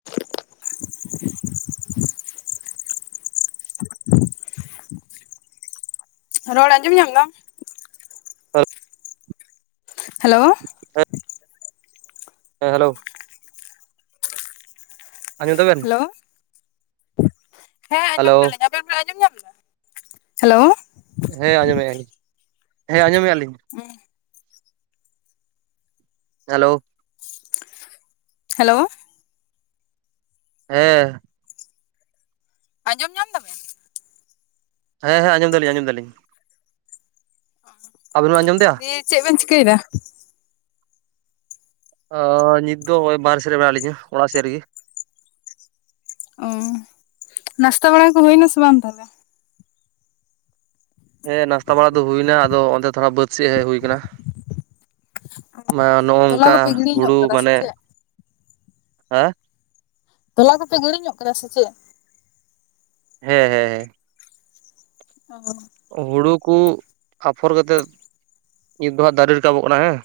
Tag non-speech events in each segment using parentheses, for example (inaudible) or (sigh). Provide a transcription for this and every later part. (unintelligible) (unintelligible) ᱨᱚᱲ ᱟᱸᱡᱚᱢ ᱧᱟᱢ ᱫᱟᱢ? (unintelligible) ᱦᱮᱞᱳ ᱾ ᱦᱮᱸ, ᱦᱮᱞᱳ ᱾ ᱟᱸᱡᱚᱢ ᱫᱟᱵᱮᱱ ᱦᱮᱞᱳ ᱾ ᱦᱮᱸ, ᱦᱮᱞᱳ ᱟᱸᱡᱚᱢ ᱫᱟᱹᱞᱤᱧ ᱟᱵᱮᱱ ᱵᱮᱱ ᱟᱸᱡᱚᱢ ᱧᱟᱢ ᱫᱟ? ᱦᱮᱞᱳ᱾ ᱦᱮᱸ, ᱟᱸᱡᱚᱢᱮᱜᱼᱟ ᱞᱤᱧ ᱾ ᱦᱮᱸ, ᱟᱸᱡᱚᱢᱮᱜᱼᱟ ᱞᱤᱧ ᱾ ᱩᱢ ᱦᱮᱞᱳ ᱾ ᱦᱮᱞᱳ ᱾ ᱦᱮᱸ ᱾ ᱟᱸᱡᱚᱢ ᱧᱟᱢ ᱫᱟᱵᱮᱱ? ᱦᱮᱸ ᱦᱮᱸ, ᱟᱸᱡᱚᱢ ᱫᱟᱹᱞᱤᱧ, ᱟᱸᱡᱚᱢ ᱫᱟᱹᱞᱤᱧ ᱾ (unintelligible) ᱟᱵᱮᱱ ᱵᱮᱱ ᱟᱸᱡᱚᱢ ᱫᱟ? ᱫᱤᱭᱮ ᱪᱮᱫ ᱵᱮᱱ ᱪᱤᱠᱟᱹᱭᱮᱫᱟ? ᱚ, ᱱᱤᱛ ᱫᱚ ᱦᱚᱸᱜᱼᱚᱭ ᱵᱟᱨᱦᱮ ᱥᱮᱫ ᱨᱮ ᱢᱮᱱᱟᱜ ᱞᱤᱧᱟᱹ, ᱚᱲᱟᱜ ᱥᱮᱫ ᱨᱮ ᱜᱮ ᱾ ᱚ, ᱱᱟᱥᱛᱟ ᱵᱟᱲᱟ ᱠᱚ ᱦᱩᱭᱱᱟ ᱥᱮ ᱵᱟᱝ ᱛᱟᱦᱚᱞᱮ? ᱦᱮᱸ, ᱱᱟᱥᱛᱟ ᱵᱟᱲᱟ ᱫᱚ ᱦᱩᱭ ᱮᱱᱟ ᱾ᱟᱫᱚ ᱚᱱᱛᱮ ᱛᱷᱚᱲᱟ ᱵᱟᱹᱫᱽ ᱥᱮᱡ ᱦᱮᱡ ᱦᱩᱭ ᱟᱠᱟᱱᱟ ᱾ ᱱᱚᱜᱼ ᱛᱚᱞᱟ ᱱᱚᱝᱠᱟ ᱠᱚᱯᱮ ᱜᱤᱲᱤ ᱧᱚᱜ ᱦᱩᱲᱩ ᱠᱟᱫᱟ ᱥᱮ ᱢᱟᱱᱮ, ᱪᱮᱫ? ᱦᱮᱸ? ᱛᱚᱞᱟ ᱠᱚᱯᱮ ᱜᱤᱲᱤ ᱧᱚᱜ ᱠᱟᱫᱟ ᱥᱮ ᱪᱮᱫ? ᱦᱮᱸ ᱦᱮᱸ (unintelligible) ᱦᱩᱲᱩ ᱠᱚ ᱟᱯᱷᱚᱨ ᱠᱟᱛᱮᱫ ᱱᱤᱛ ᱫᱚ ᱦᱟᱸᱜ ᱫᱟᱨᱮ ᱨᱟᱠᱟᱵᱚᱜ ᱠᱟᱱᱟ ᱦᱮᱸ᱾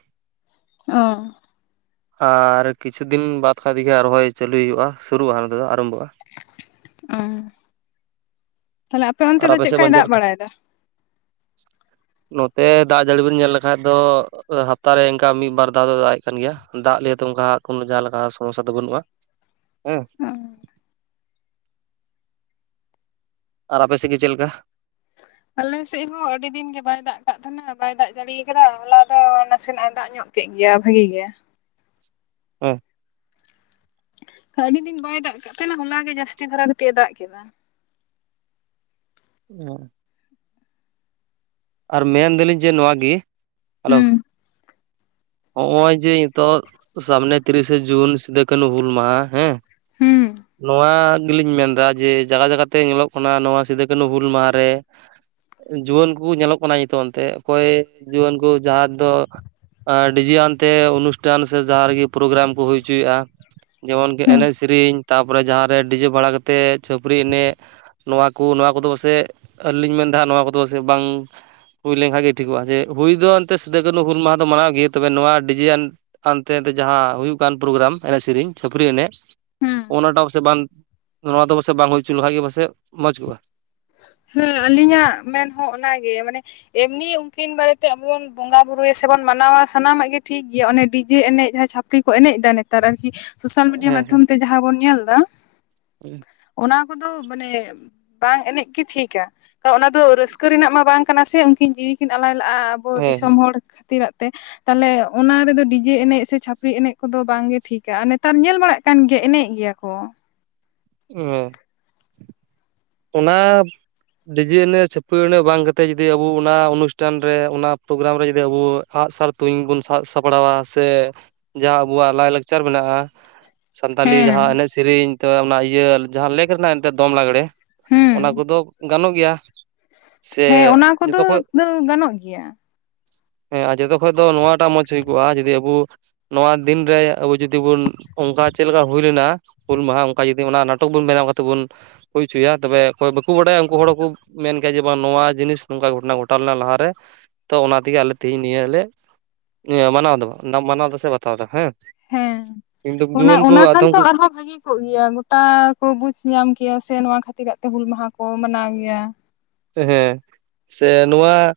ᱚ ᱟᱨ ᱠᱤᱪᱷᱩ ᱫᱤᱱ ᱵᱟᱫ ᱠᱷᱟᱱᱜᱮ ᱨᱚᱦᱚᱭ ᱪᱟᱹᱞᱩᱭ ᱦᱩᱭᱩᱜᱼᱟ ᱥᱩᱨᱩᱜᱼᱟ ᱦᱟᱸᱜ ᱱᱚᱸᱛᱮ ᱫᱚ ᱟᱨᱟᱢᱵᱷᱚᱜᱼᱟ᱾ ᱚᱻ ᱟᱨ ᱟᱯᱮ ᱥᱮᱫ ᱵᱟᱝ ᱪᱮᱫ ᱞᱮᱠᱟ? (inaudible) ᱱᱚᱛᱮ ᱫᱟᱜ ᱡᱟᱹᱲᱤ ᱵᱤᱱ ᱧᱮᱞ ᱞᱮᱠᱷᱟᱡ ᱫᱚ (unintelligible) ᱦᱟᱯᱛᱟᱨᱮ ᱚᱱᱠᱟ ᱢᱤᱫ ᱵᱟᱨ ᱫᱷᱟᱣ ᱫᱚ ᱫᱟᱜ ᱮ ᱠᱟᱱ ᱜᱮᱭᱟ, ᱫᱟᱜ ᱞᱤᱭᱛᱮ ᱚᱱᱠᱟ ᱠᱳᱱᱳ ᱡᱟᱦᱟᱸ ᱞᱮᱠᱟ ᱥᱚᱢᱚᱥᱥᱟ ᱫᱚ ᱵᱟᱹᱱᱩᱜᱼᱟ᱾ ᱦᱮᱸ ᱚᱻ ᱟᱨ ᱟᱯᱮ ᱥᱮᱫ ᱜᱮ ᱪᱮᱫ ᱞᱮᱠᱟ? ᱟᱞᱮ ᱥᱮᱫ ᱦᱚᱸ ᱟᱹᱰᱤ ᱫᱤᱱ ᱜᱮ ᱵᱟᱭ ᱫᱟᱜ ᱟᱠᱟᱜ ᱛᱟᱦᱮᱱᱟ ᱵᱟᱭ ᱫᱟᱜ ᱡᱟᱲᱤᱭᱟ ᱟᱠᱟᱫᱟ ᱦᱚᱞᱟ ᱫᱚ ᱱᱟᱥᱮ ᱱᱟᱜ ᱮ ᱫᱟᱜ ᱧᱚᱜ ᱠᱮᱜ ᱜᱮᱭᱟ ᱵᱷᱟᱜᱤ ᱜᱮ᱾ ᱦᱮᱸ ᱟᱹᱰᱤ ᱫᱤᱱ ᱵᱟᱭ ᱫᱟᱜ ᱠᱟᱜ ᱛᱟᱦᱮᱸᱱᱟ ᱦᱚᱞᱟ ᱜᱮ ᱡᱟᱹᱥᱛᱤ ᱫᱷᱟᱨᱟ ᱠᱟᱴᱤᱡ ᱮ ᱫᱟᱜ ᱠᱮᱫᱟ᱾ (unintelligible) ᱟᱨ ᱢᱮᱱᱫᱟᱞᱤᱧ ᱡᱮ ᱱᱚᱣᱟ ᱜᱤ ᱦᱮᱞᱳ ᱦᱩᱸ ᱱᱚᱜ‌ᱚᱭ ᱡᱮ ᱱᱤᱛᱚᱜ ᱥᱟᱢᱱᱮ ᱛᱤᱨᱤᱥᱮ ᱡᱩᱱ ᱥᱤᱫᱩ ᱠᱟᱹᱱᱦᱩ ᱦᱩᱞ ᱢᱟᱦᱟ ᱦᱮᱸ ᱦᱩᱸ ᱱᱚᱣᱟ ᱜᱮᱞᱤᱧ ᱢᱮᱱᱫᱟ ᱡᱮ ᱡᱟᱭᱜᱟ ᱡᱟᱭᱜᱟ ᱛᱮ ᱧᱮᱞᱚᱜ ᱠᱟᱱᱟ ᱱᱚᱣᱟ ᱥᱤᱫᱩ ᱠᱟᱱᱩ ᱦᱩᱞ ᱢᱟᱦᱟ ᱨᱮ ᱡᱩᱣᱟᱹᱱ ᱠᱚᱠᱚ ᱧᱮᱞᱚᱜ ᱠᱟᱱᱟ ᱱᱤᱛᱳᱜ ᱚᱱᱛᱮ ᱚᱠᱚᱭ ᱡᱩᱣᱟᱹᱱ ᱠᱚ ᱡᱟᱦᱟᱸ ᱫᱚ ᱰᱤᱡᱤ ᱟᱱᱛᱮ ᱚᱱᱩᱥᱴᱟᱱ ᱥᱮ ᱡᱟᱦᱟᱸ ᱨᱮᱜᱮ ᱯᱨᱳᱜᱨᱟᱢ ᱠᱚ ᱦᱩᱭ ᱦᱚᱪᱚᱭᱮᱜᱼᱟ ᱡᱮᱢᱚᱱᱠᱤ ᱦᱩᱸ ᱮᱱᱮᱡ ᱥᱮᱨᱮᱧ ᱛᱟᱯᱚᱨᱮ ᱡᱟᱦᱟᱸᱨᱮ ᱰᱤᱡᱮ ᱵᱟᱲᱟ ᱠᱟᱛᱮᱫ ᱪᱷᱟᱹᱯᱟᱨᱤ ᱮᱱᱮᱜ ᱱᱚᱣᱟ ᱠᱚ ᱱᱚᱣᱟ ᱠᱚᱫᱚ ᱥᱮ ᱟᱹᱞᱤᱧ ᱢᱮᱱᱫᱟ ᱦᱟᱜ ᱱᱚᱣᱟ ᱠᱚᱫᱚ ᱥᱮ ᱵᱟᱝ ᱦᱩᱭ ᱞᱮᱱᱠᱷᱟᱡ ᱜᱮ ᱴᱷᱤᱠᱚᱜᱼᱟ ᱡᱮ ᱦᱩᱭ ᱫᱚ ᱮᱱᱛᱮ ᱥᱤᱫᱩᱼᱠᱟᱱᱩ ᱦᱩᱞ ᱢᱟᱦᱟ ᱫᱚ ᱢᱟᱱᱟᱣ ᱜᱮ ᱛᱚᱵᱮ ᱱᱚᱣᱟ ᱰᱤᱡᱮᱭᱟᱱ ᱦᱟᱱᱛᱮ ᱨᱮ ᱡᱟᱦᱟᱸ ᱦᱩᱭᱩᱜ ᱠᱟᱱ ᱯᱨᱳᱜᱨᱟᱢ ᱮᱱᱮᱡ ᱥᱮᱨᱮᱧ ᱪᱷᱟᱹᱯᱨᱤ ᱮᱱᱮᱜ ᱦᱩᱸ ᱚᱱᱟᱴᱟᱜ ᱯᱟᱥᱮᱡ ᱵᱟᱝ ᱱᱚᱣᱟ ᱫᱚ ᱯᱟᱥᱮᱡ ᱵᱟᱝ ᱦᱩᱭ ᱦᱚᱪᱚ ᱞᱮᱠᱷᱟᱡ ᱜᱮ ᱯᱟᱥᱮᱡ ᱢᱚᱡᱽ ᱠᱚᱜᱼᱟ ᱦᱮᱸ ᱟᱹᱞᱤᱧᱟᱜ ᱢᱮᱱ ᱦᱚᱸ ᱚᱱᱟ ᱜᱮ ᱢᱟᱱᱮ ᱮᱢᱱᱤ ᱩᱝᱠᱤᱱ ᱵᱟᱨᱮᱛᱮ ᱟᱵᱚ ᱵᱚᱱ ᱵᱚᱸᱜᱟ ᱵᱩᱨᱩᱭᱟ ᱥᱮ ᱵᱚᱱ ᱢᱟᱱᱟᱣᱟ ᱥᱟᱱᱟᱢᱟᱜ ᱜᱮ ᱴᱷᱤᱠ ᱜᱮᱭᱟ ᱚᱱᱮ ᱰᱤᱡᱮ ᱮᱱᱮᱡ ᱡᱟᱦᱟᱸ ᱪᱷᱟᱯᱲᱤ ᱠᱚ ᱮᱱᱮᱡ ᱫᱟ ᱱᱮᱛᱟᱨ ᱟᱨᱠᱤ ᱥᱳᱥᱟᱞ ᱢᱤᱰᱤᱭᱟ ᱦᱮᱸ ᱦᱮᱸ ᱢᱟᱫᱽᱫᱷᱚᱢ ᱛᱮ ᱡᱟᱦᱟᱸ ᱵᱚᱱ ᱧᱮᱞ ᱫᱟ ᱚᱱᱟ ᱠᱚᱫᱚ ᱢᱟᱱᱮ ᱵᱟᱝ ᱮᱱᱮᱡ ᱜᱮ ᱴᱷᱤᱠ ᱟ ᱚᱱᱟ ᱫᱚ ᱨᱟᱹᱥᱠᱟᱹ ᱨᱮᱱᱟᱜ ᱢᱟ ᱵᱟᱝ ᱠᱟᱱᱟ ᱥᱮ ᱩᱝᱠᱤᱱ ᱡᱤᱣᱤ ᱠᱤᱱ ᱟᱞᱟᱭ ᱞᱟᱜᱼᱟ ᱟᱵᱚ ᱦᱮᱸ ᱫᱤᱥᱚᱢ ᱦᱚᱲ ᱠᱷᱟᱹᱛᱤᱨᱟᱜ ᱛᱮ ᱛᱟᱦᱞᱮ ᱚᱱᱟ ᱨᱮᱫᱚ ᱰᱤᱡᱮ ᱮᱱᱮᱡ ᱥᱮ ᱪᱷᱟᱯᱨᱤ ᱮᱱᱮᱡ ᱠᱚᱫᱚ ᱵᱟᱝ ᱜᱮ ᱴᱷᱤᱠ ᱟ ᱟᱨ ᱱᱮᱛᱟᱨ ᱧᱮᱞ ᱵᱟᱲᱟᱜ ᱠᱟᱱ ᱜᱮᱭᱟ ᱮᱱᱮᱡ ᱜᱮᱭᱟ ᱠᱚ ᱠᱚ ᱢᱮ ᱚᱱᱟ ᱰᱤᱡᱮ ᱮᱱᱮᱡ ᱪᱷᱟᱯᱨᱤ ᱮᱱᱮᱡ ᱵᱟᱝ ᱠᱟᱛᱮᱫ ᱡᱩᱫᱤ ᱟᱵᱚ ᱚᱱᱟ ᱚᱱᱩᱥᱴᱷᱟᱱ ᱨᱮ ᱚᱱᱟ ᱯᱨᱳᱜᱨᱟᱢ ᱨᱮ ᱡᱩᱫᱤ ᱟᱵᱚ ᱟᱜ-ᱥᱟᱨ ᱛᱩᱧ ᱵᱚᱱ ᱥᱟᱵ ᱥᱟᱯᱲᱟᱣᱟ ᱥᱮ ᱡᱟᱦᱟᱸ ᱟᱵᱚᱣᱟᱜ ᱞᱟᱭ-ᱞᱟᱠᱪᱟᱨ ᱢᱮᱱᱟᱜ-ᱟ ᱥᱟᱱᱛᱟᱞᱤ ᱦᱮᱸ ᱡᱟᱦᱟᱸ ᱮᱱᱮᱡ ᱥᱮᱨᱮᱧ ᱛᱚ ᱚᱱᱟ ᱤᱭᱟᱹ ᱡᱟᱦᱟᱸ ᱞᱮᱠ ᱨᱮᱱᱟᱜ ᱮᱱᱛᱮᱫ ᱫᱚᱝ ᱞᱟᱜᱽᱲᱮ ᱦᱩᱸ ᱚᱱᱟ ᱠᱚᱫᱚ ᱜᱟᱱᱚᱜ ᱜᱮᱭᱟ ᱥᱮ ᱦᱮᱸ ᱚᱱᱟ ᱠᱚᱫᱚ ᱡᱚᱛᱚ ᱠᱷᱚᱡ ᱜᱟᱱᱚᱜ ᱜᱮᱭᱟ ᱦᱮᱸ ᱟᱨ ᱡᱚᱛᱚ ᱠᱷᱚᱡ ᱫᱚ ᱱᱚᱣᱟ ᱴᱟᱜ ᱢᱚᱡᱽ ᱦᱩᱭ ᱠᱚᱜ-ᱟ ᱡᱩᱫᱤ ᱟᱵᱚ ᱱᱚᱣᱟ ᱫᱤᱱ ᱨᱮ ᱟᱵᱚ ᱡᱩᱫᱤ ᱵᱚᱱ ᱚᱝᱠᱟ ᱪᱮᱫ ᱞᱮᱠᱟ ᱦᱩᱭ ᱞᱮᱱᱟ ᱦᱩᱞ ᱢᱟᱦᱟ ᱚᱱᱠᱟ ᱡᱩᱫᱤ ᱚᱱᱟ ᱱᱟᱴᱚᱠ ᱵᱚᱱ ᱵᱮᱱᱟᱣ ᱠᱟᱛᱮ ᱵᱚᱱ ᱪᱚᱭᱟ ᱛᱚᱵᱮ ᱚᱠᱚᱭ ᱵᱟᱠᱚ ᱵᱟᱰᱟᱭᱟ ᱩᱝᱠᱩ ᱦᱚᱲ ᱦᱚᱸᱠᱚ ᱢᱮᱱ ᱠᱮᱭᱟ ᱡᱮ ᱵᱟᱝ ᱱᱚᱣᱟ ᱡᱤᱱᱤᱥ ᱱᱚᱝᱠᱟ ᱜᱷᱚᱴᱚᱱᱟ ᱜᱷᱚᱴᱟᱣ ᱞᱮᱱᱟ ᱞᱟᱦᱟ ᱨᱮ ᱛᱚ ᱚᱱᱟ ᱛᱮᱜᱮ ᱟᱞᱮ ᱛᱤᱦᱤᱧ ᱱᱤᱭᱟᱹ ᱞᱮ ᱢᱟᱱᱟᱣ ᱫᱟᱵᱚᱱ ᱢᱟᱱᱟᱣ ᱫᱟ ᱥᱮ ᱵᱟᱛᱟᱣ ᱫᱟ ᱦᱮᱸ ᱦᱮᱸ ᱠᱤᱱᱛᱩ ᱚᱱᱟ ᱡᱩᱣᱟᱹᱱ ᱠᱚ ᱚᱱᱟ ᱠᱷᱟᱱ ᱟᱫᱚᱢ ᱛᱚ ᱠᱚ ᱟᱨᱦᱚᱸ ᱵᱷᱟᱜᱤ ᱛᱩᱜ ᱜᱮᱭᱟ ᱜᱚᱴᱟ ᱠᱚ ᱵᱩᱡᱽ ᱧᱟᱢ ᱠᱮᱭᱟ ᱥᱮ ᱱᱚᱣᱟ ᱠᱷᱟᱹᱛᱤᱨᱟᱜ ᱛᱮ ᱦᱩᱞ ᱢᱟᱦᱟ ᱠᱚ ᱢᱟᱱᱟᱣ ᱜᱮᱭᱟ ᱦᱮᱸ ᱦᱮᱸ ᱥᱮ ᱱᱚᱣᱟ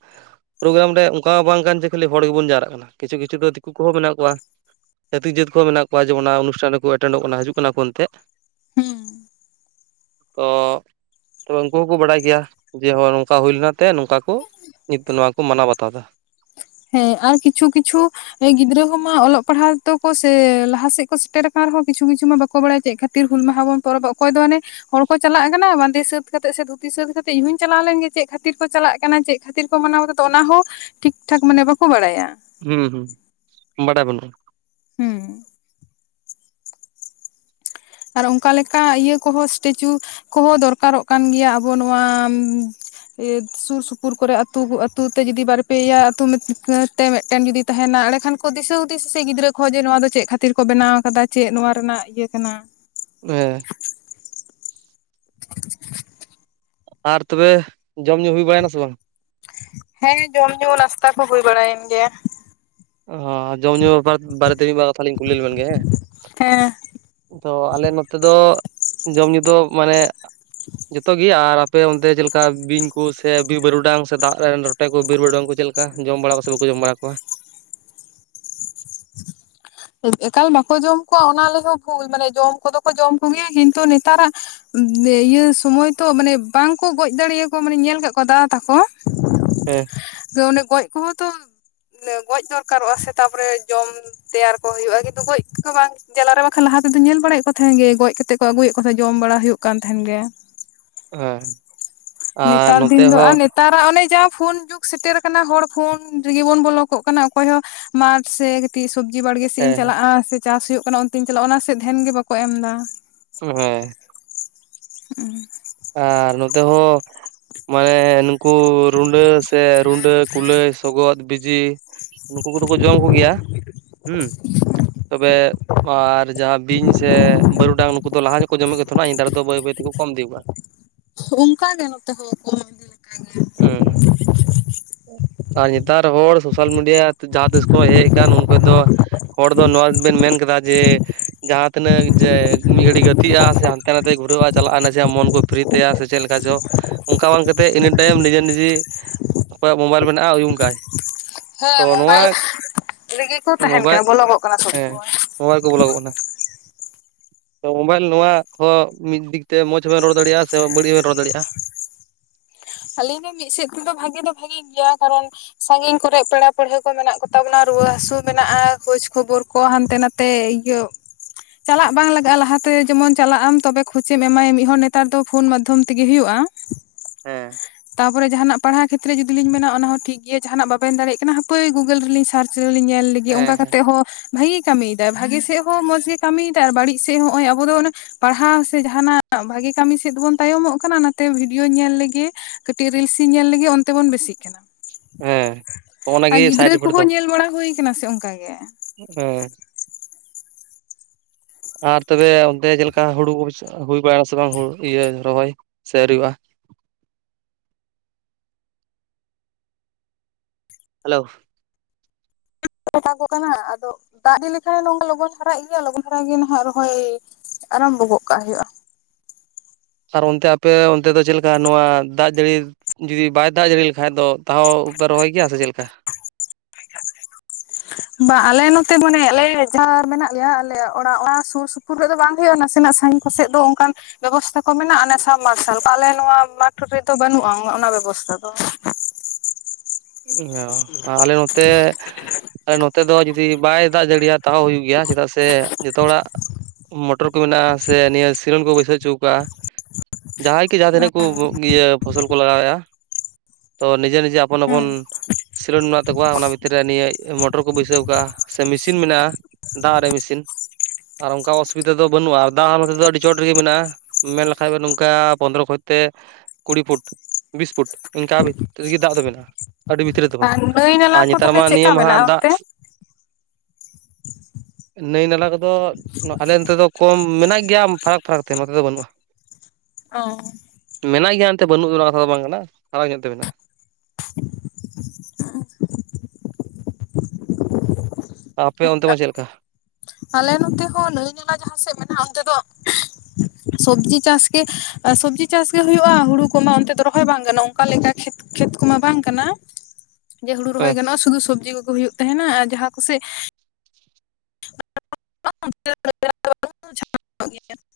ᱯᱨᱳᱜᱨᱟᱢ ᱨᱮ ᱚᱝᱠᱟ ᱵᱟᱝ ᱠᱟᱱ ᱡᱮ ᱠᱷᱟᱹᱞᱤ ᱦᱚᱲ ᱜᱮ ᱵᱚᱱ ᱡᱟᱣᱨᱟᱜ ᱠᱟᱱᱟ ᱠᱤᱪᱷᱩ ᱠᱤᱪᱷᱩ ᱫᱚ ᱫᱤᱠᱩ ᱠᱚᱦᱚᱸ ᱢᱮᱱᱟᱜ ᱠᱚᱣᱟ ᱪᱷᱟᱹᱛᱤᱠ ᱡᱟᱹᱛ ᱠᱚᱦᱚᱸ ᱢᱮᱱᱟᱜ ᱠᱚᱣᱟ ᱡᱮ ᱚᱱᱟ ᱚᱱᱩᱥᱴᱷᱟᱱ ᱨᱮᱠᱚ ᱮᱴᱮᱱᱰᱚᱜ ᱠᱟᱱᱟ ᱦᱤᱡᱩᱜ ᱠᱟᱱᱟ ᱠᱚ ᱮᱱᱛᱮ ᱦᱩᱸ ᱛᱚ ᱛᱚᱵᱮ ᱩᱝᱠᱩ ᱦᱚᱸ ᱠᱚ ᱵᱟᱲᱟᱭ ᱜᱮᱭᱟ ᱡᱮ ᱦᱚᱸ ᱱᱚᱝᱠᱟ ᱦᱩᱭ ᱞᱮᱱᱟ ᱛᱮ ᱱᱚᱝᱠᱟ ᱠᱚ ᱱᱤᱛ ᱫᱚ ᱱᱚᱣᱟ ᱠᱚ ᱢᱟᱱᱟᱣ ᱵᱟᱛᱟᱣ ᱫᱟ ᱦᱮᱸ ᱟᱨ ᱠᱤᱪᱷᱩ ᱠᱤᱪᱷᱩ ᱜᱤᱫᱽᱨᱟᱹ ᱦᱚᱸ ᱢᱟ ᱚᱞᱚᱜ ᱯᱟᱲᱦᱟᱣ ᱛᱚ ᱠᱚ ᱥᱮ ᱞᱟᱦᱟ ᱥᱮᱜ ᱠᱚ ᱥᱮᱴᱮᱨ ᱠᱟᱱ ᱨᱮ ᱦᱚᱸ ᱠᱤᱪᱷᱩ ᱠᱤᱪᱷᱩ ᱢᱟ ᱵᱟᱠᱚ ᱵᱟᱲᱟᱭᱟ ᱪᱮᱜ ᱠᱷᱟ ᱛᱤᱨ ᱦᱩᱞ ᱢᱟᱦᱟ ᱵᱚ ᱯᱚᱨᱚᱵᱚᱜ ᱚᱠᱚᱭ ᱫᱚ ᱦᱟᱱᱮ ᱦᱚᱲ ᱠᱚ ᱪᱟᱞᱟᱜ ᱠᱟᱱᱟ ᱵᱟᱸᱫᱮ ᱥᱟᱹᱛ ᱠᱟᱛᱮᱫ ᱥᱮ ᱫᱷᱩᱛᱤ ᱥᱟᱹᱛ ᱠᱟᱛᱮᱫ ᱤᱧ ᱦᱩᱧ ᱪᱟᱞᱟᱣ ᱞᱮᱱ ᱜᱮ ᱪᱮᱫ ᱠᱷᱟᱹᱛᱤᱨ ᱠᱚ ᱪᱟᱞᱟᱜ ᱠᱟᱱᱟ ᱪᱮᱜ ᱠᱷᱟᱹᱛᱤᱨ ᱠᱚ ᱢᱟᱱᱟᱣ ᱫᱟ ᱛᱚ ᱚᱱᱟ ᱦᱚᱸ ᱴᱷᱤᱠ ᱴᱷᱟᱠ ᱢᱟᱱᱮ ᱵᱟᱠᱚ ᱵᱟᱲᱟᱭᱟ ᱦᱩᱸ ᱦᱩᱸ ᱵᱟᱰᱟᱭ ᱵᱟᱹᱱᱩᱜᱼᱟ ᱦᱩᱸ ᱟᱨ ᱚᱝᱠᱟ ᱞᱮᱠᱟ ᱤᱭᱟᱹ ᱠᱚ ᱦᱚᱸ ᱮᱥᱴᱮᱪᱩ ᱠᱚ ᱦᱚᱸ ᱫᱚᱨᱠᱟᱨᱚᱜ ᱠᱟᱱ ᱜᱮᱭᱟ ᱟᱵᱚ ᱱᱚᱣᱟ ᱥᱩᱨ ᱥᱩᱯᱩᱨ ᱠᱚ ᱨᱮ ᱟᱹᱛᱩ ᱟᱹᱛᱩ ᱛᱮ ᱡᱩᱫᱤ ᱵᱟᱨ ᱯᱮᱭᱟ ᱟᱹᱛᱩ ᱛᱮ ᱢᱮᱫ ᱴᱮᱱ ᱡᱩᱫᱤ ᱛᱟᱦᱮᱱᱟ ᱮᱲᱮ ᱠᱷᱟᱱ ᱠᱚ ᱫᱤᱥᱟᱹ ᱦᱩᱫᱤᱥ-ᱟ ᱥᱮ ᱜᱤᱫᱽᱨᱟᱹ ᱠᱚ ᱦᱚ ᱡᱮ ᱱᱚᱣᱟ ᱫᱚ ᱪᱮᱫ ᱠᱷᱟᱹᱛᱤᱨ ᱠᱚ ᱵᱮᱱᱟᱣ ᱠᱟᱫᱟ ᱪᱮᱫ ᱱᱚᱣᱟ ᱨᱮᱱᱟᱜ ᱜᱮ ᱠᱟᱱᱟ ᱵᱮᱸ (unintelligible) ᱟᱨ ᱛᱚᱵᱮ ᱡᱚᱢ ᱧᱩ ᱦᱩᱭ ᱵᱟᱲᱟᱭᱱᱟ ᱥᱮ ᱵᱟᱝ? ᱦᱮᱸ ᱡᱚᱢ ᱧᱩ ᱱᱟᱥᱛᱟ ᱠᱚ ᱦᱩᱭ ᱵᱟᱲᱟ ᱮᱱ ᱜᱮᱭᱟ᱾ ᱟ ᱡᱚᱢ ᱧᱩ ᱵᱮᱯᱟᱨ ᱵᱟᱨᱮ ᱛᱮ ᱢᱤᱫ ᱵᱟᱨ ᱠᱟᱛᱷᱟ ᱞᱤᱧ ᱠᱩᱞᱤ ᱞᱮᱵᱮᱱ ᱜᱮ ᱦᱮᱸ ᱾ ᱦᱮ‌ᱸ᱾ ᱛᱚ ᱟᱞᱮ ᱱᱚᱛᱮ ᱫᱚ ᱡᱚᱢ ᱧᱩ ᱫᱚ ᱢᱟᱱᱮ ᱡᱚᱛᱚ ᱜᱮ ᱟᱨ ᱟᱯᱮ ᱚᱱᱛᱮ ᱪᱮᱞᱠᱟ ᱵᱤᱧ ᱠᱩ ᱥᱮ ᱵᱤᱨ ᱵᱟᱹᱨᱩ ᱰᱟᱝ ᱥᱮ ᱫᱟᱜ ᱨᱮᱱ ᱨᱚ ᱴᱮ ᱠᱚ ᱵᱤᱨ ᱵᱟᱨᱩ ᱰᱟᱝ ᱠᱚ ᱪᱮᱞᱠᱟ ᱡᱚᱢ ᱵᱟᱲᱟ ᱠᱚ ᱥᱮ ᱵᱟᱠᱚ ᱡᱚᱢ ᱵᱟᱲᱟ ᱠᱳᱣᱟ? ᱮ ᱮᱠᱟᱞ ᱵᱟᱠᱚ ᱡᱚᱢ ᱠᱚᱣᱟ ᱚᱱᱟ ᱞᱮᱭ ᱦᱚ ᱵᱷᱩᱞ ᱢᱟᱱᱮ ᱡᱚᱢ ᱠᱚ ᱫᱚ ᱠᱚ ᱡᱚᱢ ᱠᱚᱜᱮᱭᱟ ᱠᱤᱱᱛᱩ ᱱᱮᱛᱟᱨᱟᱜ ᱤᱭᱟ ᱥᱩᱢᱳᱭ ᱛᱚ ᱢᱟᱱᱮ ᱵᱟᱝ ᱠᱚ ᱜᱚᱡ ᱫᱟᱲᱮᱭᱟᱠᱚ ᱢᱟᱱᱮ ᱧᱮᱞ ᱠᱟᱜ ᱠᱚᱣᱟ ᱫᱟᱫᱟ ᱛᱟᱠᱚ ᱾ ᱯᱚᱝ ᱥᱮ ᱚᱱᱮ ᱜᱚᱡ ᱠᱚ ᱦᱚᱸ ᱛᱚ ᱜᱚᱡ ᱫᱚᱨᱠᱟᱨᱚᱜᱼᱟ ᱥᱮ ᱛᱟᱯᱚᱨᱮ ᱡᱚᱢ ᱛᱮᱭᱟᱨ ᱦᱳᱭ ᱟᱜᱮ ᱫᱚ ᱜᱚᱹᱭ ᱠᱚ ᱵᱟᱝ ᱡᱟᱞᱟᱨᱮ ᱵᱟᱠᱷᱟᱱ ᱞᱟᱦᱟ ᱛᱮ ᱫᱩᱧ ᱧᱮᱞ ᱵᱟᱲᱟᱭᱮᱜ ᱠᱚ ᱛᱟᱦᱮᱸᱜ ᱜᱮ ᱜᱚᱡ ᱠᱟᱛᱮᱜ ᱠᱚ ᱟᱹᱜᱩᱭᱮᱫ ᱠᱚ ᱥᱮ ᱡᱚᱢ ᱵᱟᱲᱟ ᱦᱩᱭᱩᱜ ᱠᱟᱱ ᱛᱟᱦᱮᱸᱱ ᱜᱮ ᱾ ᱦᱮᱸ ᱟᱨ ᱱᱚᱛᱮ ᱦᱚ ᱛᱟᱨᱟ ᱚᱱᱮ ᱡᱟᱦᱟᱸ ᱯᱷᱩᱱ ᱡᱩᱜᱽ ᱥᱮᱴᱮᱨ ᱠᱟᱱᱟ ᱦᱚᱲ ᱯᱷᱩᱱ ᱨᱮᱜᱮ ᱵᱚᱱ ᱵᱚᱞᱚ ᱠᱚᱜ ᱠᱟᱱᱟ ᱚᱠᱚᱭ ᱦᱚᱸ ᱢᱟᱴ ᱥᱮ ᱠᱟᱴᱤᱜ ᱥᱚᱵᱡᱤ ᱵᱟᱲ ᱛᱤᱧ ᱦᱮᱸ ᱪᱟᱞᱟᱜᱼᱟ ᱥᱮ ᱪᱟᱥ ᱦᱩᱭᱩᱜ ᱠᱟᱱᱟ ᱚᱱᱛᱤᱧ ᱪᱟᱞᱟᱜᱼᱟ ᱚᱱᱟ ᱥᱮᱫ ᱫᱦᱮᱱ ᱜᱮ ᱵᱟᱠᱚ ᱮᱢ ᱫᱟ ᱾ ᱩᱸ ᱦᱮᱸ (unintelligible) ᱟᱨ ᱱᱚᱛᱮ ᱦᱚᱸ ᱢᱟᱱᱮ ᱱᱩᱠᱩ ᱨᱩᱱᱰᱳ ᱥᱮ ᱨᱩᱱᱰᱳ ᱠᱩᱞᱟᱹᱭ ᱥᱚᱜᱚᱫ ᱵᱤᱡᱤ ᱱᱩᱠᱩ ᱠᱚ ᱫᱚ ᱠᱚ ᱡᱚᱢ ᱠᱩᱜᱮᱭᱟ? ᱦᱩᱸ ᱛᱚᱵᱮ ᱟᱨ ᱡᱟᱦᱟᱸ ᱵᱤᱧ ᱥᱮ ᱵᱟᱹᱨᱩ ᱰᱟᱝ ᱱᱩᱠᱩ ᱫᱚ ᱞᱟᱦᱟ ᱧᱚᱜ ᱠᱚ ᱡᱚᱢᱮᱫ ᱠᱚ ᱛᱟᱦᱮᱱᱟ ᱧᱤᱛᱟᱨ ᱫᱚ ᱵᱟᱹᱭ ᱵᱟᱹᱭ ᱛᱮ ᱠᱚ ᱠᱚᱢ ᱤᱫᱤ ᱠᱳᱜᱟ᱾ ᱩᱝᱠᱟ ᱜᱮ ᱱᱚᱛᱮ ᱦᱚᱸ ᱠᱚᱢ ᱤᱫᱤ ᱞᱮᱠᱟ ᱜᱮ ᱾ ᱩᱸ ᱟᱨ ᱧᱮᱛᱟᱨ ᱦᱚᱲ ᱥᱳᱥᱟᱞ ᱢᱤᱰᱤᱭᱟ ᱛᱮ ᱡᱟᱦᱟᱸ ᱛᱤᱥ ᱠᱚ ᱦᱮᱜ ᱠᱟᱱ ᱩᱱ ᱠᱦᱚᱭ ᱫᱚ ᱦᱚᱲ ᱫᱚ ᱱᱳᱣᱟ ᱜᱮ ᱵᱮᱱ ᱢᱮᱱ ᱠᱮᱫᱟ ᱡᱮ ᱡᱟᱦᱟᱸ ᱛᱤᱱᱟᱹᱜ ᱡᱮ ᱢᱤᱫ ᱜᱷᱟᱹᱲᱤᱜ ᱜᱟᱛᱤᱜᱼᱟ ᱥᱮ ᱦᱟᱱᱛᱮ ᱱᱟᱛᱮᱭ ᱜᱷᱩᱨᱟᱹᱣᱼᱟ ᱪᱟᱞᱟᱜᱟᱭ ᱱᱟᱥᱮᱭᱟᱜ ᱢᱚᱱ ᱠᱩ ᱯᱷᱨᱤ ᱛᱟᱭᱟ ᱥᱮ ᱪᱮᱞ ᱠᱟ ᱪᱚ ᱩᱱᱠᱟ ᱵᱟᱝ ᱠᱟᱛᱮᱜ ᱮᱱᱤ ᱴᱟᱭᱤᱢ ᱱᱤᱡᱮ ᱱᱤᱡᱤ ᱚᱠᱚᱭᱟᱜ ᱢᱳᱵᱟᱭᱤᱞ ᱢᱮᱱᱟᱜᱼᱟ ᱩᱭᱩᱝ ᱠᱟᱭ᱾ ᱦᱮᱸ ᱛᱚ ᱱᱚᱣᱟ ᱢᱳᱵᱟᱭᱤᱞ ᱨᱮ ᱜᱮ ᱠᱚ ᱛᱟᱦᱮᱱ ᱠᱟᱱᱟ ᱵᱚᱞᱚᱠᱚᱜ ᱠᱟᱱᱟ ᱥᱚᱵ ᱥᱳᱢᱚᱭ ᱾ ᱢᱳᱢᱟᱭᱤᱞ ᱠᱚ ᱵᱚᱞᱚ ᱠᱚᱜ ᱠᱟᱱᱟ ᱾ ᱢᱳᱵᱟᱭᱤᱞ ᱱᱚᱣᱟ ᱦᱚᱸ ᱢᱤᱫ ᱫᱤᱠ ᱛᱮ ᱢᱚᱡᱽ ᱦᱚᱸ ᱵᱮᱱ ᱨᱚᱲ ᱫᱟᱲᱮᱭᱟᱜᱼᱟ ᱥᱮ ᱵᱟᱹᱲᱤᱡ ᱦᱚᱸ ᱨᱚᱲ ᱫᱟᱲᱮᱭᱟᱜᱼᱟ? ᱟᱹᱞᱤᱧ ᱜᱮ ᱢᱤᱫ ᱥᱮᱫ ᱛᱮᱫᱚ ᱵᱷᱟᱜᱮ ᱫᱚ ᱵᱷᱟᱜᱤ ᱜᱤᱭᱟ ᱠᱟᱨᱚᱱ ᱥᱟᱸᱜᱤᱧ ᱠᱚᱨᱮᱜ ᱯᱮᱲᱟ ᱯᱟᱹᱲᱤᱭᱦᱟᱹ ᱠᱚ ᱢᱮᱱᱟᱜ ᱠᱚ ᱛᱟᱵᱚᱱᱟ ᱨᱩᱣᱟᱹ ᱦᱟᱥᱩ ᱢᱮᱱᱟᱜᱼᱟ ᱠᱷᱳᱡᱽ ᱠᱷᱚᱵᱚᱨ ᱠᱚ ᱦᱟᱱᱛᱮ ᱱᱟᱛᱮ ᱤᱭᱳᱜ ᱪᱟᱞᱟᱜ ᱵᱟᱝ ᱞᱟᱜᱟᱜᱼᱟ ᱞᱟᱦᱟᱛᱮ ᱡᱮᱢᱚᱱ ᱪᱟᱞᱟᱜ ᱟᱢ ᱛᱚᱵᱮ ᱠᱷᱳᱪᱮᱢ ᱮᱢᱟᱭ ᱢᱤᱜ ᱦᱚᱲ ᱱᱮᱛᱟᱨ ᱫᱚ ᱯᱷᱩᱱ ᱢᱟᱫᱽᱫᱷᱚᱢ ᱛᱤᱜᱮ ᱦᱩᱭᱩᱜᱼᱟ ᱦᱮᱸ ᱛᱟᱯᱚᱨ ᱡᱟᱦᱟᱱᱟᱜ ᱯᱟᱲᱦᱟ ᱠᱷᱮᱛᱨᱮ ᱡᱩᱫᱤ ᱞᱤᱧ ᱢᱮᱱᱟ ᱚᱱᱟ ᱦᱚᱸ ᱴᱷᱤᱠ ᱜᱤᱭᱹᱟ ᱡᱟᱦᱟᱱᱟᱜ ᱵᱟᱵᱮᱱ ᱫᱟᱲᱮᱭᱟᱜ ᱠᱟᱱᱟ ᱦᱟᱯᱹᱭ ᱜᱩᱜᱳᱞ ᱨᱤᱞᱤᱧ ᱥᱟᱨᱪ ᱨᱮ ᱞᱤᱧ ᱧᱮᱞ ᱞᱮᱜ ᱜᱤᱭᱟ ᱦᱮᱸ ᱚᱱᱠᱟ ᱦᱮᱸ ᱠᱟᱛᱮᱫ ᱦᱚᱸ ᱵᱷᱟᱜᱤᱭᱭ ᱠᱟᱹᱢᱤᱭᱫᱟᱭ ᱵᱷᱟᱜᱮ ᱥᱮᱜ ᱦᱚᱸ ᱢᱚᱸᱡᱽ ᱜᱮ ᱠᱟᱹᱢᱤᱭ ᱫᱟᱭ ᱟᱨ ᱵᱟᱹᱲᱤᱡ ᱥᱮᱫ ᱦᱚᱸ ᱦᱚᱸᱚᱭ ᱟᱵᱚ ᱫᱚ ᱦᱩᱱᱚᱜ ᱯᱟᱲᱦᱟᱣ ᱥᱮ ᱡᱟᱦᱟᱱᱟᱜ ᱵᱷᱟᱜᱤ ᱠᱟᱹᱢᱤ ᱥᱮᱫ ᱵᱚᱱ ᱛᱟᱭᱚᱢᱚᱜ ᱠᱟᱱᱟ ᱚᱱᱟᱛᱮ ᱵᱷᱤᱰᱤᱭᱳᱧ ᱧᱮᱞ ᱞᱮᱜᱮ ᱠᱟᱹᱴᱤᱡ ᱨᱤᱞᱥ ᱤᱧ ᱧᱮᱞ ᱞᱮᱜᱮ ᱚᱱᱛᱮ ᱵᱚᱱ ᱵᱮᱥᱤᱜ ᱠᱟᱱᱟ ᱦᱮᱸ ᱦᱚᱜᱼᱚ ᱱᱟ ᱾ ᱟ ᱜᱮ ᱜᱤᱫᱽᱨᱟᱹ ᱥᱟᱭᱤᱰ ᱤᱯᱷᱮᱠᱴ ᱠᱚᱦᱚᱸ ᱫᱚ ᱧᱮᱞ ᱵᱟᱲᱟ ᱦᱳᱭ ᱠᱟᱱᱟ ᱥᱮ ᱚᱝᱠᱟ ᱜᱮ ᱦᱮᱸ ᱟᱨ ᱛᱚᱵᱮ ᱚᱱᱛᱮ ᱡᱮᱞᱮᱠᱟ ᱦᱩᱲᱩ ᱦᱩᱹᱥᱜᱼᱟ ᱦᱩᱭ ᱵᱟᱲᱟᱜᱼᱟ ᱥᱮ ᱵᱟᱝ ᱦᱩᱲ ᱤᱭᱟᱹ ᱨᱚᱦᱚᱭ ᱥᱮ ᱨᱤᱣᱟ ᱦᱮᱞᱳ ᱫᱟᱜᱚᱜ ᱠᱟᱱᱟ ᱟᱫᱚ ᱫᱟᱜ ᱤᱫᱤ ᱞᱮᱠᱷᱟᱱ ᱱᱚᱝᱠᱟᱱ ᱞᱚᱜᱚᱱ ᱫᱷᱟᱨᱟᱜ ᱜᱤᱭᱟ ᱞᱚᱜᱚᱱ ᱫᱷᱟᱨᱟ ᱜᱮ ᱱᱟᱦᱟᱜ ᱨᱚᱦᱚᱭ ᱟᱨᱟᱢᱵᱚ ᱜᱚᱜ ᱠᱟᱜ ᱦᱳᱭᱳᱜᱼᱟ ᱟᱨ ᱚᱱᱛᱮ ᱟᱯᱮ ᱚᱱᱛᱮ ᱫᱚ ᱪᱮᱜ ᱞᱮᱠᱟ ᱱᱚᱣᱟ ᱫᱟᱜ ᱡᱟᱹᱲᱤ ᱡᱩᱫᱤ ᱵᱟᱭ ᱫᱟᱜ ᱡᱟᱹᱲᱤ ᱞᱮᱠᱷᱟᱡ ᱫᱚ ᱛᱟᱦᱚᱣ ᱯᱮ ᱨᱚᱦᱚᱭ ᱠᱮᱭᱟ ᱥᱮ ᱪᱮᱜ ᱞᱮᱠᱟ ᱵᱟ ᱟᱞᱮ ᱱᱚᱛᱮ ᱢᱟᱱᱮ ᱟᱞᱮ ᱡᱟᱦᱟᱸ ᱟᱨ ᱢᱮᱱᱟᱜ ᱞᱮᱭᱟ ᱟᱞᱮ ᱚᱲᱟᱜ ᱚᱱᱟ ᱥᱩᱨ ᱥᱩᱯᱩᱨ ᱨᱮ ᱫᱚ ᱵᱟᱝ ᱦᱩᱭᱩᱜᱼᱟ ᱱᱟᱥᱮᱱᱟᱜ ᱥᱟᱹᱜᱤ ᱥᱮᱜ ᱫᱚ ᱚᱝᱠᱟᱱ ᱵᱮᱵᱚᱥᱛᱷᱟ ᱠᱚ ᱢᱮᱱᱟᱜᱼᱟ ᱚᱱᱮ ᱥᱟᱵ ᱢᱟᱨᱥᱟᱞ ᱠᱚ ᱟᱞᱮ ᱱᱚᱣᱟ ᱢᱟᱴᱷ ᱨᱮᱫᱚ ᱵᱟᱹᱱᱩᱜᱼᱟ ᱚᱱᱟ ᱚᱱᱟ ᱵᱮᱵᱚᱥᱛᱷᱟ ᱫᱚ ᱚ ᱟᱞᱮ ᱱᱚᱛᱮ ᱱᱚᱛᱮ ᱫᱚ ᱡᱩᱫᱤ ᱵᱟᱭ ᱫᱟᱜ ᱡᱟᱹᱲᱤᱭᱟ ᱛᱟᱣ ᱦᱩᱭᱩᱜ ᱜᱮᱭᱟ ᱪᱮᱫᱟᱜ ᱥᱮ ᱡᱚᱛᱚ ᱦᱚᱲᱟᱜ ᱢᱚᱴᱚᱨ ᱠᱚ ᱢᱮᱱᱟᱜᱼᱟ ᱥᱮ ᱱᱤᱭᱟᱹ ᱥᱤᱨᱚᱱ ᱠᱚ ᱵᱟᱹᱭᱥᱟᱹᱣ ᱪᱩ ᱠᱟᱜᱼᱟ ᱡᱟᱦᱟᱸᱭ ᱠᱮ ᱡᱟᱦᱟᱸ ᱛᱤᱱᱟᱹᱜ ᱠᱚ ᱠᱚ ᱤᱭᱟᱹ ᱯᱷᱚᱥᱚᱞ ᱠᱚ ᱞᱟᱜᱟᱣᱮᱜᱼᱟ ᱛᱚ ᱱᱤᱡᱮ ᱱᱤᱡᱮ ᱟᱯᱚᱱ ᱟᱯ ᱦᱩᱸ ᱵᱚᱱ ᱥᱤᱞᱳᱱ ᱱᱚᱣᱟᱜ ᱛᱟᱠᱚᱣᱟ ᱚᱱᱟ ᱵᱷᱤᱛᱤᱨ ᱨᱮ ᱱᱤᱭᱟᱹ ᱢᱚᱴᱚᱨ ᱠᱚ ᱵᱟᱹᱭᱥᱟᱹᱣ ᱟᱠᱟᱜᱼᱟ ᱥᱮ ᱢᱮᱥᱤᱱ ᱢᱮᱱᱟᱜᱼᱟ ᱫᱟᱜ ᱨᱮ ᱢᱤᱥᱤᱱ ᱟᱨ ᱚᱝᱠᱟ ᱚᱥᱩᱵᱤᱫᱟ ᱫᱚ ᱵᱟᱹᱱᱩᱜᱼᱟ ᱛᱟ ᱟᱨ ᱨᱮᱫᱚ ᱟᱹᱰᱤ ᱪᱚᱴ ᱨᱮᱜᱤ ᱢᱮᱱᱟᱜᱼᱟ ᱢᱮᱱ ᱞᱮᱠᱷᱟᱡ ᱱᱚᱝᱠᱟ ᱯᱚᱸᱫᱽᱨᱚ ᱠᱷᱚᱡᱛᱮ ᱠᱩᱲᱤ ᱯᱷᱩᱴ ᱵᱤᱥ ᱯᱷᱩᱴ ᱤᱱᱠᱟᱱ ᱨᱤᱜᱤ ᱫᱟᱜ ᱫᱚᱵᱮᱱ ᱟᱹᱰᱤ ᱵᱷᱤᱛᱤᱨ ᱨᱮ ᱫᱚᱦᱚᱸ ᱟᱨ ᱱᱟᱹᱭ ᱟ ᱱᱟᱞᱟ ᱠᱚ ᱧᱮᱛᱟᱨ ᱛᱟᱦᱚᱞᱮ ᱢᱟ ᱱᱤᱭᱟᱹ ᱪᱮᱫᱠᱟ ᱢᱟᱦᱟᱜ ᱢᱮᱱᱟᱜᱼᱟ ᱫᱟᱜ ᱚᱱᱛᱮ (inaudible) ᱱᱟᱹᱭ ᱱᱟᱞᱟ ᱠᱚᱫᱚ ᱟᱞᱮ ᱱᱚᱛᱮ ᱫᱚ ᱠᱚᱢ ᱢᱮᱱᱟᱜ ᱜᱮᱭᱟ ᱯᱷᱟᱨᱟᱠ ᱯᱷᱟᱨᱟᱠ ᱛᱮ ᱱᱚᱛᱮ ᱫᱚ ᱵᱟᱹᱱᱩᱜᱼᱟ (inaudible) ᱚ ᱢᱮᱱᱟᱜ ᱜᱮᱭᱟ ᱮᱱᱛᱮ ᱵᱟᱹᱱᱩᱜ ᱨᱮᱦᱚᱸ ᱵᱟᱝ ᱠᱟᱱᱟ ᱦᱚᱭ ᱜᱮ ᱚᱱᱛᱮ ᱢᱮᱱᱟᱜᱼᱟ ᱟᱯᱮ ᱚᱱᱛᱮ ᱢᱟ ᱪᱮᱜ ᱞᱮᱠᱟ ᱟᱞᱮ ᱱᱚᱛᱮ ᱦᱚᱸ ᱱᱟᱹᱭ ᱱᱟᱞᱟ ᱡᱟᱦᱟᱸ ᱥᱮᱜ ᱢᱮᱱᱟᱜᱼᱟ ᱚᱱᱛᱮ ᱫᱚ ᱥᱚᱵᱡᱤ ᱪᱟᱥ ᱜᱮ ᱥᱚᱵᱡᱤ ᱪᱟᱥ ᱜᱮ ᱦᱩᱭᱩᱜᱼᱟ ᱦᱩᱲᱩ ᱠᱚᱢᱟ ᱚᱱᱛᱮ ᱫᱚ ᱨᱚᱦᱚᱭ ᱵᱟᱝ ᱜᱟᱱᱚᱜᱼᱟ ᱚᱝᱠᱟ ᱞᱮᱠᱟ ᱠᱷᱮᱛ ᱠᱷᱮᱛ ᱠᱚᱢᱟ ᱵᱟᱝ ᱠᱟᱱᱟ ᱡᱮ ᱦᱩᱲᱩ ᱦᱮᱸ ᱨᱚᱦᱚᱭ ᱜᱟᱱᱚᱜᱼᱟ ᱥᱩᱫᱩ ᱥᱚᱵᱡᱤ ᱠᱚᱜᱮ ᱦᱩᱭᱩᱜ ᱛᱮᱦᱮᱱᱟ ᱟᱨ ᱡᱟᱦᱟᱸ ᱠᱩᱥᱮᱜ (unintelligible) (unintelligible)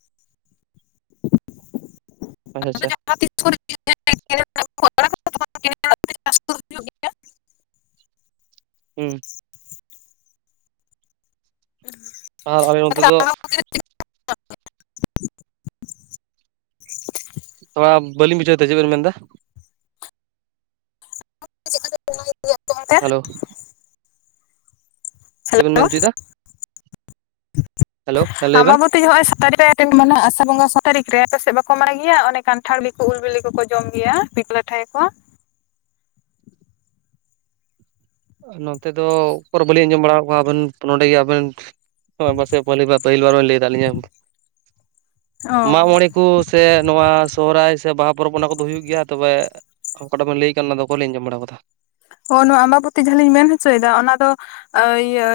(unintelligible) (unintelligible) ᱠᱚ ᱟᱲᱟᱜᱟ ᱛᱚᱠᱷᱚᱱ (unintelligible) ᱦᱩᱸ ᱟᱨ ᱟᱞᱮ ᱚᱱᱛᱮ ᱫᱚ ᱛᱷᱚᱲᱟ ᱵᱟᱹᱞᱤᱧ ᱵᱩᱡᱷᱟᱹᱣ ᱫᱟ ᱪᱮᱜ ᱵᱮᱱ ᱢᱮᱱ ᱫᱟ (unintelligible) ᱦᱮᱞᱳ ᱪᱮᱜ ᱵᱮᱱ ᱦᱮᱞᱳ ᱢᱮᱱᱪᱚᱭ ᱫᱟ ᱦᱮᱸ ᱞᱟᱹᱭ ᱵᱮᱱ ᱟᱢᱟᱵᱚᱛᱤ ᱦᱚᱜᱚᱭ ᱥᱟᱛᱟᱨᱤ ᱨᱮ ᱨᱮᱱ ᱢᱟᱱᱮ ᱟᱥᱟ ᱵᱚᱸᱜᱟ ᱥᱚ ᱛᱟᱹᱨᱤᱠᱷ ᱨᱮ ᱟᱯᱮ ᱥᱮᱜ ᱵᱟᱠᱚ ᱢᱟᱭ ᱜᱤᱭᱟ ᱚᱱᱮ ᱠᱟᱱᱴᱷᱟᱲ ᱞᱤ ᱠᱩ ᱩᱞ ᱵᱤᱞᱤ ᱠᱚᱠᱚ ᱡᱚᱢ ᱜᱮᱭᱟ ᱯᱤᱠ ᱞᱟᱴᱷᱟᱭ ᱟᱠᱚ ᱱᱚᱛᱮ ᱫᱚ ᱚᱠᱚᱨ ᱵᱟᱹᱞᱤᱧ ᱟᱡᱚᱢ ᱵᱟᱲᱟᱣ ᱠᱚᱣᱟ ᱵᱟᱹᱞ ᱱᱚᱰᱮ ᱜᱮ ᱟᱵᱮᱱ ᱦᱚᱭ ᱵᱟᱨᱥᱮ ᱯᱟᱹᱞᱤ ᱢᱟ ᱯᱟᱹᱦᱤᱞ ᱵᱟᱨ ᱵᱟᱨ ᱞᱟᱹᱭᱫᱟ ᱞᱤᱧᱟᱢ ᱚ ᱢᱟᱜᱢᱚᱬᱮ ᱠᱩ ᱥᱮ ᱱᱚᱣᱟ ᱥᱚᱦᱚᱨᱟᱭ ᱥᱮ ᱵᱟᱦᱟ ᱯᱚᱨᱚᱵ ᱚᱱᱟ ᱠᱚᱫᱚ ᱦᱩᱭᱩᱜ ᱜᱮᱭᱟ ᱛᱚᱵᱮ ᱚᱠᱟᱴᱟᱜ ᱵᱤᱱ ᱞᱟᱹᱭᱠᱟᱱ ᱚᱱᱟᱫᱚ ᱵᱟᱞᱤᱧ ᱟᱡᱚᱢ ᱵᱟᱲᱟ ᱟᱠᱟᱫᱟ᱾ ᱚ ᱱᱚᱶᱟ ᱟᱢᱵᱟᱵᱚᱛᱤ ᱡᱟᱦᱟᱸᱞᱤᱧ ᱢᱮᱱ ᱦᱚᱪᱚᱭᱮᱫᱟ ᱚᱱᱟ ᱫᱚ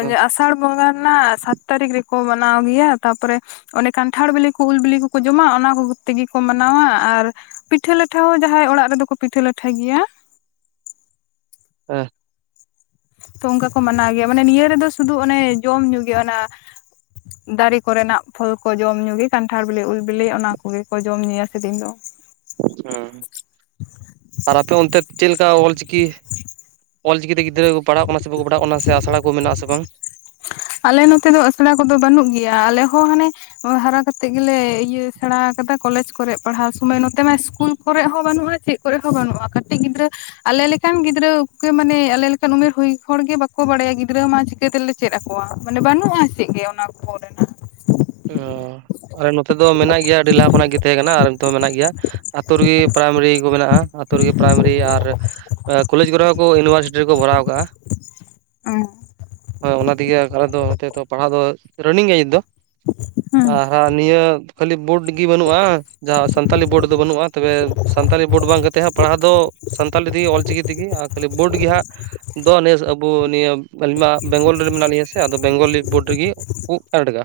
ᱦᱮᱸ ᱟᱥᱟᱲ ᱵᱚᱸᱜᱟ ᱨᱮᱱᱟᱜ ᱥᱟᱛ ᱛᱟᱹᱨᱤᱠᱷ ᱨᱮᱠᱚ ᱢᱟᱱᱟᱣ ᱜᱮᱭᱟ ᱛᱟᱯᱚᱨᱮ ᱚᱱᱮ ᱠᱟᱱᱴᱷᱟᱲ ᱵᱤᱞᱤ ᱠᱚ ᱩᱞ ᱵᱤᱞᱤ ᱠᱚᱠᱚ ᱡᱚᱢᱟ ᱚᱱᱟ ᱠᱚ ᱛᱮᱜᱮ ᱠᱚ ᱢᱟᱱᱟᱣᱟ᱾ ᱟᱨ ᱯᱤᱴᱷᱟᱹ ᱞᱟᱴᱷᱚ ᱦᱚᱸ ᱡᱟᱦᱟᱸᱭ ᱚᱲᱟᱜ ᱨᱮᱫᱚ ᱠᱚ ᱯᱤᱴᱷᱟᱹ ᱞᱟᱴᱷᱟᱭ ᱜᱮᱭᱟ᱾ ᱦᱮᱸ᱾ ᱛᱚ ᱚᱱᱠᱟ ᱠᱚ ᱢᱟᱱᱟᱣ ᱜᱮᱭᱟ ᱢᱟᱱᱮ ᱱᱤᱭᱟᱹ ᱨᱮᱫᱚ ᱥᱩᱫᱩ ᱚᱱᱮ ᱡᱚᱢ ᱧᱩ ᱜᱮ ᱚᱱᱟ (inaudible) ᱫᱟᱨᱮ ᱠᱚᱨᱮᱱᱟᱜ ᱯᱷᱚᱞ ᱠᱚ ᱡᱚᱢ ᱧᱩ ᱜᱮ ᱠᱟᱱᱴᱷᱟᱲ ᱵᱤᱞᱤ ᱩᱞ ᱵᱤᱞᱤ ᱚᱱᱟ ᱠᱚᱜᱮ ᱠᱚ ᱡᱚᱢ ᱧᱩᱭᱟ ᱥᱮᱫᱤᱱ ᱫᱚ᱾ ᱦᱩᱸ ᱟᱨ ᱟᱯᱮ ᱚᱱᱛᱮ ᱪᱮᱫ ᱞᱮᱠᱟ ᱚᱞ ᱪᱤᱠᱤ? ᱚᱞ ᱪᱤᱠᱤᱛᱮ ᱜᱤᱫᱽᱨᱟᱹ ᱠᱚ ᱯᱟᱲᱦᱟᱜ ᱠᱟᱱᱟ ᱥᱮ ᱵᱟᱠᱚ ᱯᱟᱲᱦᱟᱜ ᱠᱟᱱᱟ ᱥᱮ ᱟᱥᱲᱟ ᱠᱚ ᱢᱮᱱᱟᱜᱼᱟ ᱥᱮ ᱵᱟᱝ? ᱟᱞᱮ ᱱᱚᱛᱮ ᱫᱚ ᱟᱥᱲᱟ ᱠᱚᱫᱚ ᱵᱟᱹᱱᱩᱜ ᱜᱮᱭᱟ ᱟᱞᱮ ᱦᱚᱸ ᱦᱟᱱᱮ ᱦᱟᱨᱟ ᱠᱟᱛᱮᱜ ᱜᱮᱞᱮ ᱤᱭᱟᱹ ᱥᱮᱬᱟ ᱟᱠᱟᱫᱟ ᱠᱚᱞᱮᱡ ᱠᱚᱨᱮᱜ ᱯᱟᱲᱦᱟᱣ ᱥᱩᱢᱚᱭ᱾ ᱱᱚᱛᱮ ᱢᱟ ᱤᱥᱠᱩᱞ ᱠᱚᱨᱮ ᱦᱚᱸ ᱵᱟᱹᱱᱩᱜᱼᱟ ᱪᱮᱫ ᱠᱚᱨᱮ ᱦᱚᱸ ᱵᱟᱹᱱᱩᱜᱼᱟ ᱠᱟᱹᱴᱤᱡ ᱜᱤᱫᱽᱨᱟᱹ ᱟᱞᱮ ᱞᱮᱠᱟᱱ ᱜᱤᱫᱽᱨᱟᱹ ᱩᱠᱟᱹ ᱢᱟᱱᱮ ᱟᱞᱮ ᱞᱮᱠᱟᱱ ᱩᱢᱮᱨ ᱦᱩᱭ ᱦᱚᱲᱜᱮ ᱵᱟᱠᱚ ᱵᱟᱰᱟᱭᱟ ᱜᱤᱫᱽᱨᱟᱹ ᱢᱟ ᱪᱤᱠᱟᱹᱛᱮᱞᱮ ᱪᱮᱫ ᱟᱠᱚ ᱠᱚᱣᱟ᱾ ᱢᱟᱱᱮ ᱵᱟᱹᱱᱩᱜᱼᱟ ᱪᱮᱜ ᱜᱮ ᱚᱱᱟ ᱠᱚᱨᱮᱱᱟᱜ᱾ ᱦᱩᱸ᱾ ᱟᱞᱮ ᱱᱚᱛᱮ ᱫᱚ ᱢᱮᱱᱟᱜ ᱜᱮᱭᱟ ᱟᱹᱰᱤ ᱞᱟᱦᱟ ᱠᱷᱚᱱᱟᱜ ᱜᱮ ᱛᱟᱦᱮᱸ ᱠᱟᱱᱟ᱾ ᱟᱨ ᱱᱤᱛᱚᱜ ᱢᱮᱱᱟᱜ ᱜᱮᱭᱟ ᱟᱹᱛᱩ ᱨᱮᱜᱮ ᱯᱨᱟᱭᱢᱟᱨᱤ ᱠᱚ ᱢᱮᱱᱟᱜᱼᱟ᱾ ᱟᱹᱛᱩ ᱨᱮᱜᱮ ᱯᱨᱟᱭᱢᱟᱨᱤ ᱟᱨ ᱠᱚᱞᱮᱡᱽ ᱠᱚᱨᱮ ᱦᱚ ᱠᱚ ᱤᱭᱩᱱᱤᱵᱷᱟᱨᱥᱤᱴᱤ ᱨᱮᱠᱚ ᱠᱚᱨᱟᱣ ᱟᱠᱟᱜᱼᱟ᱾ ᱚᱸ᱾ ᱦᱚᱭ ᱚᱱᱟ ᱛᱮᱜᱮ ᱟᱞᱮ ᱫᱚ ᱱᱚᱛᱮ ᱫᱚ ᱯᱟᱲᱦᱟᱜ ᱫᱚ ᱨᱟᱱᱤᱝ ᱜᱮᱭᱟ ᱱᱤᱛ ᱫᱚ᱾ (inaudible) ᱟᱨ ᱱᱤᱭᱟᱹ ᱠᱷᱟᱹᱞᱤ ᱵᱚᱴ ᱜᱮ ᱵᱟᱹᱱᱩᱜᱼᱟ᱾ ᱡᱟᱦᱟᱸ ᱥᱟᱱᱛᱟᱞᱤ ᱵᱚᱰ ᱫᱚ ᱵᱟᱹᱱᱩᱜᱼᱟ ᱛᱚᱵᱮ ᱥᱟᱱᱛᱟᱞᱤ ᱵᱚᱰ ᱵᱟᱝ ᱠᱟᱛᱮᱫ ᱦᱟᱸᱜ ᱯᱟᱲᱦᱟᱣ ᱫᱚ ᱥᱟᱱᱛᱟᱞᱤ ᱛᱮᱜᱮ ᱚᱞᱪᱤᱠᱤ ᱛᱮᱜᱮ ᱟᱨ ᱠᱷᱟᱹᱞᱤ ᱵᱚᱰ ᱜᱮ ᱦᱟᱸᱜ ᱫᱚ ᱱᱮᱥ ᱟᱵᱚ ᱱᱤᱭᱟᱹ ᱟᱹᱞᱤᱧ ᱢᱟ ᱵᱮᱝᱜᱚᱞ ᱨᱮ ᱢᱮᱱᱟᱜ ᱞᱤᱧᱟ ᱥᱮ ᱟᱫᱚ ᱵᱮᱝᱜᱚᱞᱤ ᱵᱚᱰ ᱨᱮᱜᱮ ᱠᱩᱜ ᱯᱮᱰᱜᱟ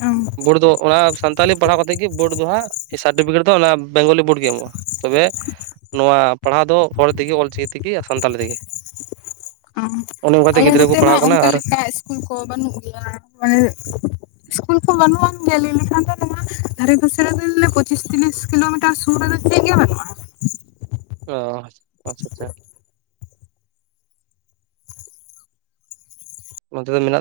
ᱦᱩᱸ ᱵᱚᱰ ᱫᱚ ᱚᱱᱟ ᱥᱟᱱᱛᱟᱞᱤ ᱯᱟᱲᱦᱟᱣ ᱠᱟᱛᱮᱫ ᱜᱮ ᱵᱚᱰ ᱫᱚ ᱦᱟᱸᱜ ᱥᱟᱨᱴᱤᱯᱷᱤᱠᱮᱴ ᱫᱚ ᱚᱱᱟ ᱵᱮᱝᱜᱚᱞᱤ ᱵᱚᱰ ᱜᱮ ᱮᱢᱚᱜᱼᱟ᱾ ᱛᱚᱵᱮ ᱱᱚᱣᱟ ᱯᱟᱲᱦᱟᱣ ᱫᱚ ᱦᱚᱲ ᱛᱮᱜᱮ ᱚᱞᱪᱤᱠᱤ ᱛᱮᱜᱮ ᱥᱟᱱᱛᱟᱲᱤ ᱛᱮᱜᱮ᱾ ᱚᱱᱮ ᱚᱱᱠᱟᱛᱮ ᱟᱞᱮ ᱜᱤᱫᱽᱨᱟᱹ ᱠᱚ ᱱᱚᱛᱮ ᱢᱟ ᱯᱟᱲᱦᱟᱜ ᱠᱟᱱᱟ ᱚᱱᱠᱟ ᱟᱨ ᱞᱮᱠᱟ ᱤᱥᱠᱩᱞ ᱠᱚ ᱵᱟᱱᱩᱜ ᱜᱮᱭᱟ ᱢᱟᱭ ᱤᱥᱠᱩᱞ ᱠᱚ ᱵᱟᱹᱱᱩᱜᱼᱟ ᱧᱮᱞ (unintelligible) ᱞᱮᱠᱷᱟᱱ ᱫᱚ ᱱᱚᱣᱟ ᱫᱷᱟᱨᱮ ᱯᱟᱥᱮ ᱨᱮ ᱫᱚ ᱯᱚᱪᱤᱥ ᱛᱤᱨᱤᱥ ᱠᱤᱞᱚᱢᱤᱴᱟᱨ ᱥᱩᱨ ᱨᱮᱫᱚ ᱪᱮᱫ ᱜᱮ ᱵᱟᱱᱩᱜᱼᱟ᱾ ᱚ ᱟᱪᱪᱷᱟ ᱟᱪᱪᱷᱟ᱾ ᱱᱚᱛᱮ ᱫᱚ ᱢᱮᱱᱟᱜ